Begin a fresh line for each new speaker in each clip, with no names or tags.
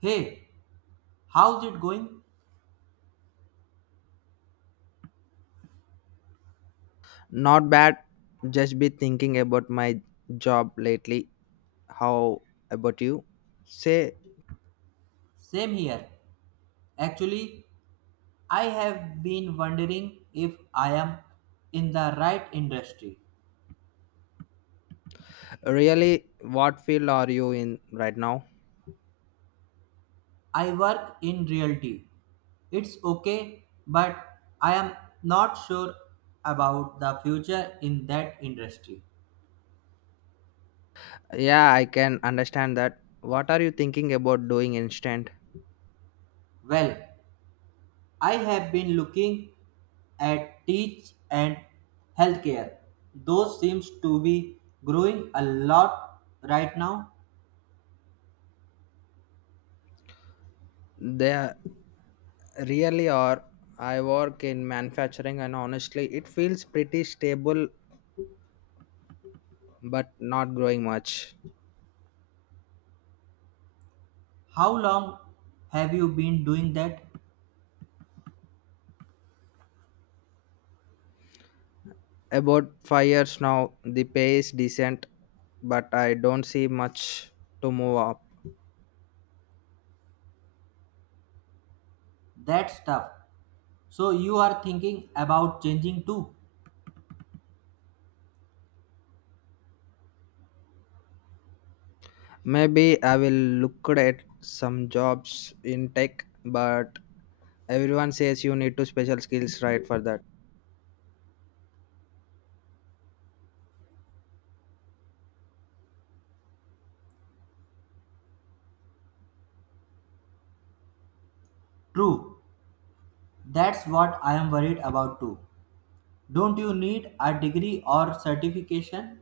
Hey, how's it going?
Not bad. Just be thinking about my job lately. How about you? Say,
Same here. Actually, I have been wondering if I am in the right industry.
really, what field are you in right now?
I work in realty. It's okay, but I am not sure about the future in that industry.
Yeah, I can understand that. What are you thinking about doing instant?
Well, I have been looking at teach and healthcare. Those seems to be growing a lot right now.
They really are. I work in manufacturing, and honestly, it feels pretty stable but not growing much.
How long have you been doing that?
About 5 years now, the pay is decent, but I don't see much to move up.
That's tough. So you are thinking about changing too?
Maybe I will look at some jobs in tech, but everyone says you need to special skills right for that.
True. That's what I am worried about too. Don't you need a degree or certification?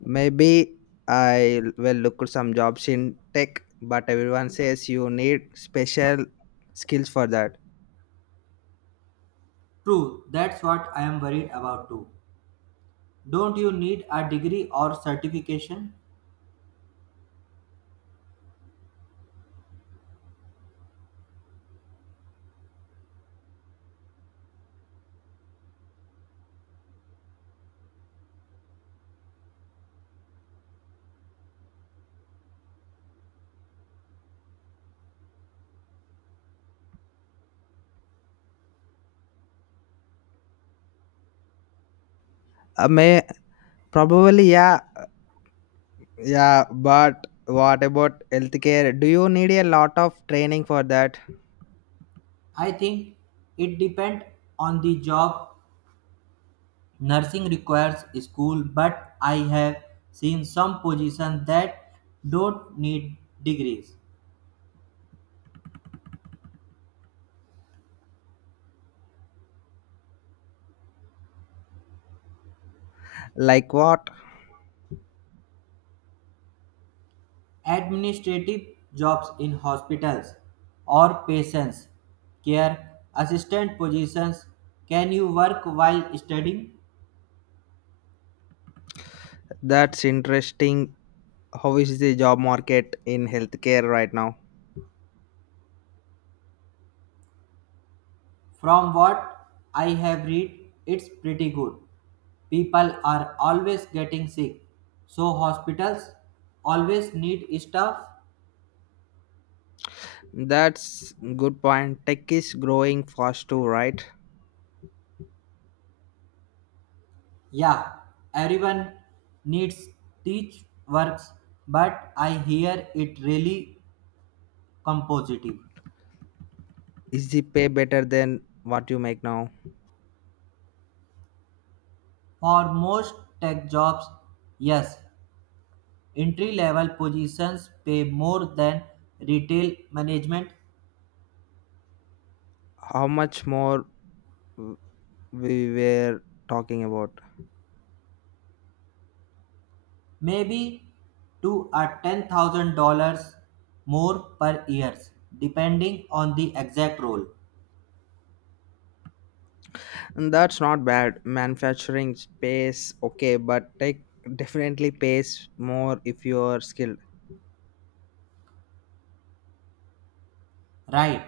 Maybe I will look at some jobs in tech, but everyone says you need special skills for that.
True. That's what I am worried about too. Don't you need a degree or certification?
May probably yeah, yeah. But what about healthcare? Do you need a lot of training for that?
I think it depends on the job. Nursing requires school, but I have seen some positions that don't need degrees.
Like what?
Administrative jobs in hospitals or patients care assistant positions. Can you work while studying?
That's interesting. How is the job market in healthcare right now?
From what I have read, it's pretty good. People are always getting sick, so hospitals always need staff.
That's good point. Tech is growing fast too, right?
Yeah, everyone needs teach works, but I hear it really compositive.
Is the pay better than what you make now?
For most tech jobs, yes. Entry level positions pay more than retail management,
How much more w- we were talking about?
maybe $2 or $10,000 more per year, depending on the exact role.
And that's not bad. Manufacturing pays okay, but tech definitely pays more if you are skilled.
Right.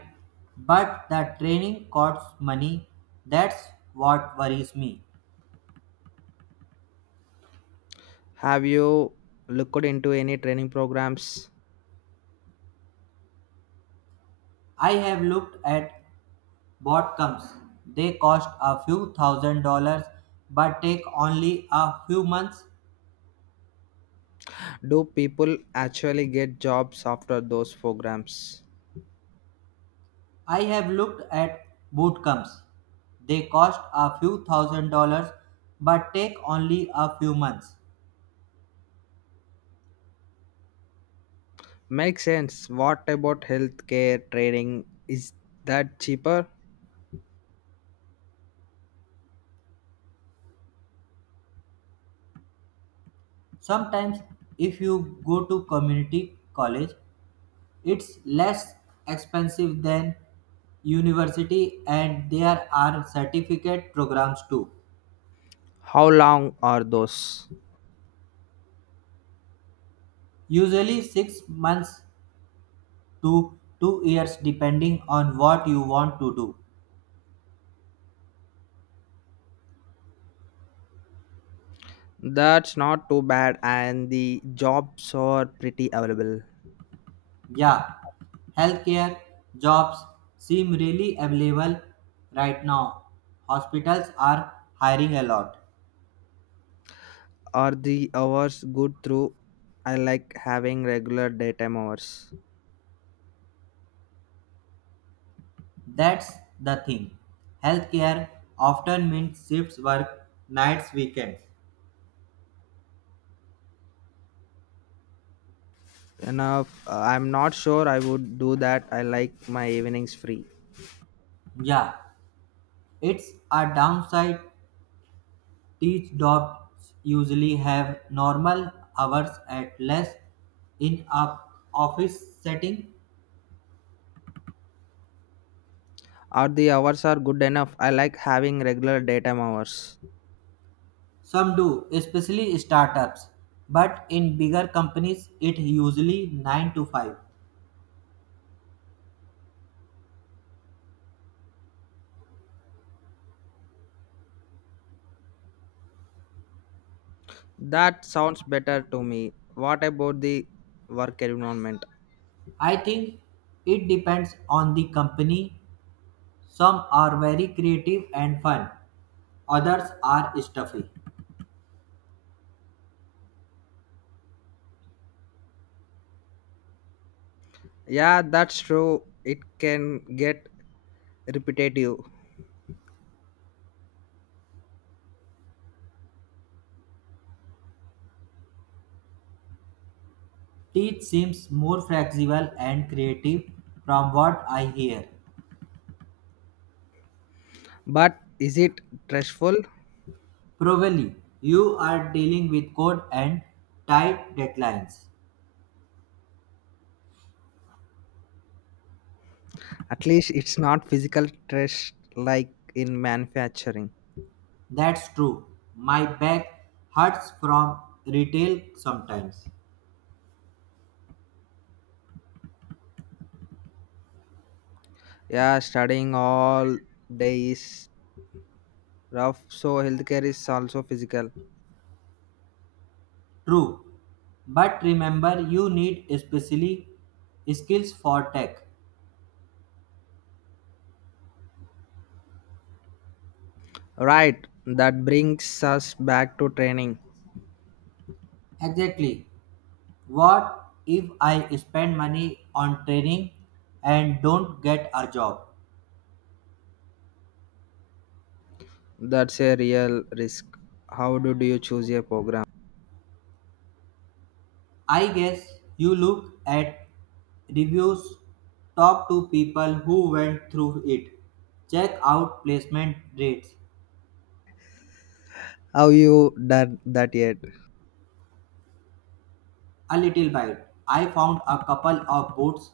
But the training costs money. That's what worries me.
Have you looked into any training programs?
I have looked at what comes. They cost a few thousand dollars but take only a few months.
Do people actually get jobs after those programs?
I have looked at boot camps. They cost a few thousand dollars but take only a few months.
Makes sense. What about healthcare training? Is that cheaper?
Sometimes, if you go to community college, it's less expensive than university, and there are certificate programs too.
How long are those?
Usually 6 months to 2 years, depending on what you want to do.
That's not too bad, and the jobs are pretty available.
Yeah, healthcare jobs seem really available right now. Hospitals are hiring a lot.
Are the hours good through? I like having regular daytime hours.
That's the thing. Healthcare often means shifts work, nights, weekends.
Enough. I'm not sure I would do that. I like my evenings free.
Yeah, it's a downside. Teach jobs usually have normal hours at less in a office setting.
Are the hours are good enough? I like having regular daytime hours.
Some do, especially startups, but in bigger companies it usually 9 to 5.
That sounds better to me. What about the work environment?
I think it depends on the company. Some are very creative and fun, others are stuffy.
Yeah, that's true. It can get repetitive.
Teach seems more flexible and creative from what I hear.
But is it stressful?
Probably you are dealing with code and tight deadlines.
At least it's not physical stress like in manufacturing.
That's true. My back hurts from retail sometimes.
Yeah, studying all day is rough, so healthcare is also physical.
True, but remember, you need especially skills for tech.
Right, that brings us back to training.
Exactly. What if I spend money on training and don't get a job?
That's a real risk. How do you choose a program?
I guess you look at reviews, talk to people who went through it, check out placement rates.
Have you done that yet?
A little bit. I found a couple of boots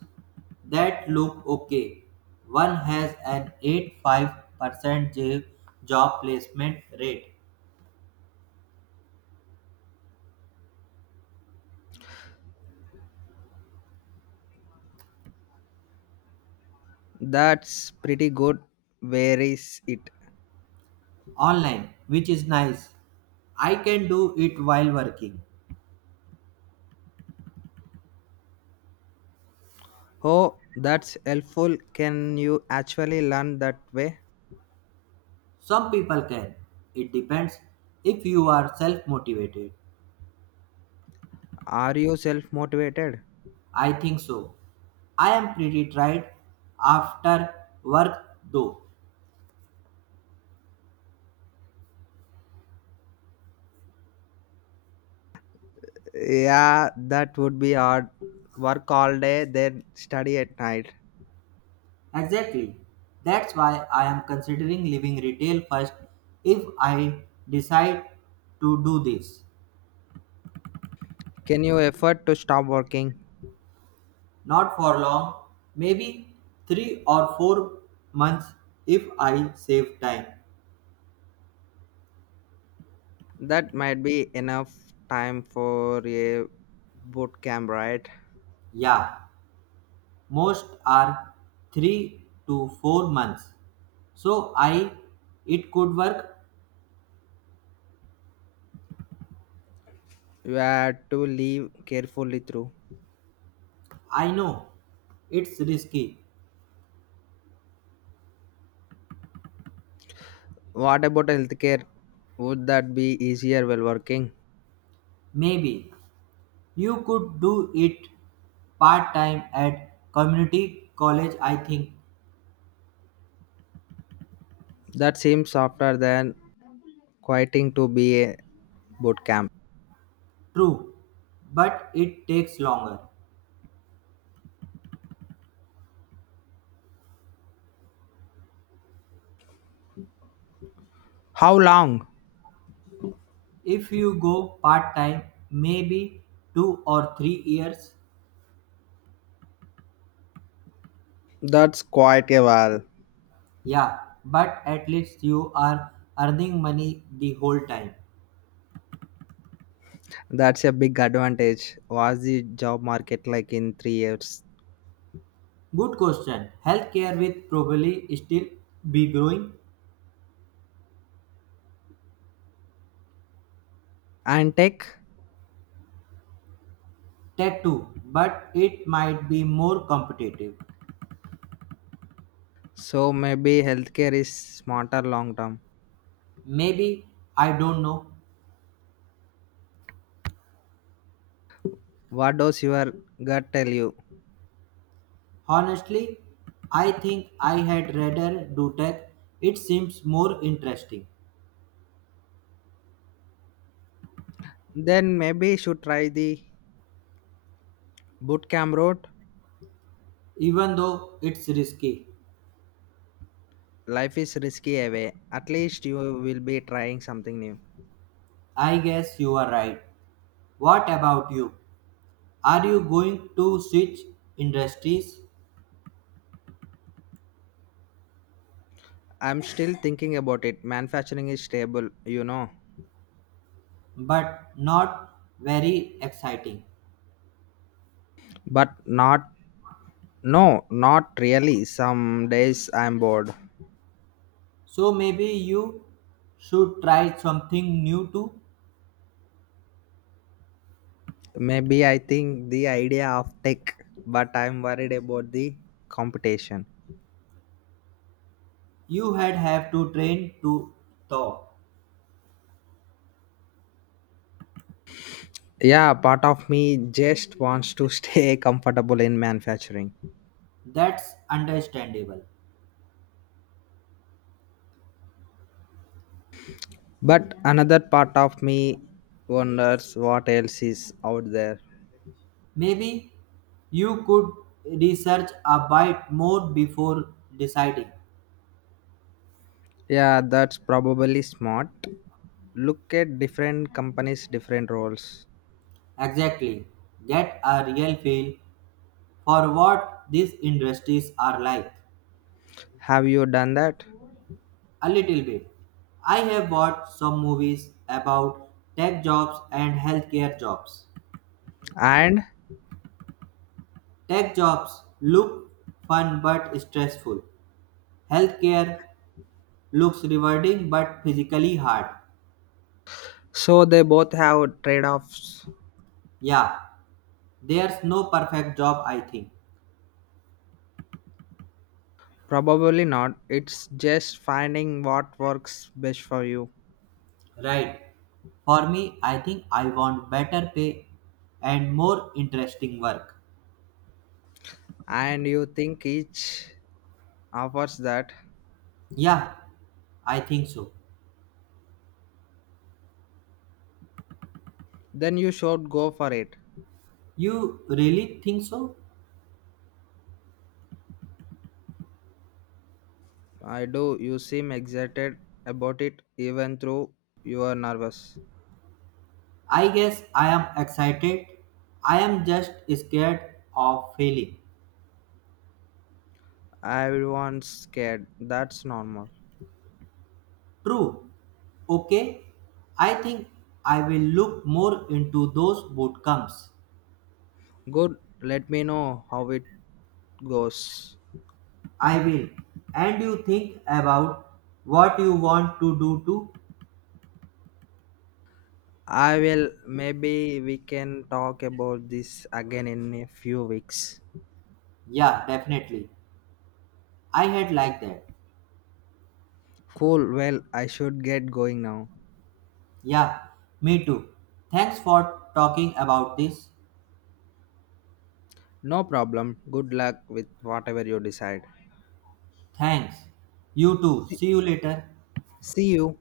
that look okay. One has an 85% job placement rate
That's pretty good. Where is it?
online, which is nice. I can do it while working.
Oh, that's helpful. Can you actually learn that way?
Some people can. It depends if you are self motivated.
Are you self motivated?
I think so. I am pretty tired after work though.
Yeah, that would be hard. Work all day, then study at night.
Exactly. That's why I am considering leaving retail first if I decide to do this.
Can you afford to stop working?
Not for long, maybe 3 or 4 months if I save time.
That might be enough time for a boot camp, right?
Yeah, most are 3 to 4 months. So I it could work.
You have to live carefully through.
I know it's risky.
What about healthcare? Would that be easier while working?
Maybe you could do it part time at community college, I think.
That seems softer than quitting to be a boot camp.
True, but it takes longer.
How long?
If you go part time, maybe 2 or 3 years.
That's quite a while.
Yeah, but at least you are earning money the whole time.
That's a big advantage. Was the job market like in 3 years?
Good question. Healthcare will probably still be growing.
And tech,
Tech too, but it might be more competitive.
so maybe healthcare is smarter long term.
Maybe, I don't know.
What does your gut tell you?
Honestly, I think I had rather do tech. It seems more interesting,
Then maybe you should try the bootcamp route.
even though it's risky.
Life is risky away, at least you will be trying something new.
I guess you are right. What about you? Are you going to switch industries?
I'm still thinking about it. Manufacturing is stable.
But not very exciting.
But not, no, not really. Some days I'm bored.
So maybe you should try something new too.
Maybe I think the idea of tech, but I'm worried about the competition.
You had have to train to thaw.
Yeah, part of me just wants to stay comfortable in manufacturing.
That's understandable.
But another part of me wonders what else is out there.
Maybe you could research a bit more before deciding.
Yeah, that's probably smart. Look at different companies, different roles.
Exactly. Get a real feel for what these industries are like.
Have you done that?
A little bit. I have watched some movies about tech jobs and healthcare jobs.
And
Tech jobs look fun but stressful. Healthcare looks rewarding but physically hard.
so they both have trade-offs.
Yeah, there's no perfect job, I think.
Probably not, it's just finding what works best for you.
Right. For me, I think I want better pay and more interesting work.
And you think each offers that?
Yeah, I think so.
Then you should go for it.
You really think so?
I do. You seem excited about it even though you are nervous.
I guess I am excited. I am just scared of failing.
Everyone's scared. That's normal.
True. Okay. I think I will look more into those boot camps.
Good. Let me know how it goes.
I will. And you think about what you want to do too?
I will. Maybe we can talk about this again in a few weeks.
Yeah, definitely. I had like that.
Cool. Well, I should get going now.
Yeah, me too. Thanks for talking about this.
No problem. Good luck with whatever you decide.
Thanks. You too.
See
See you later.
see you.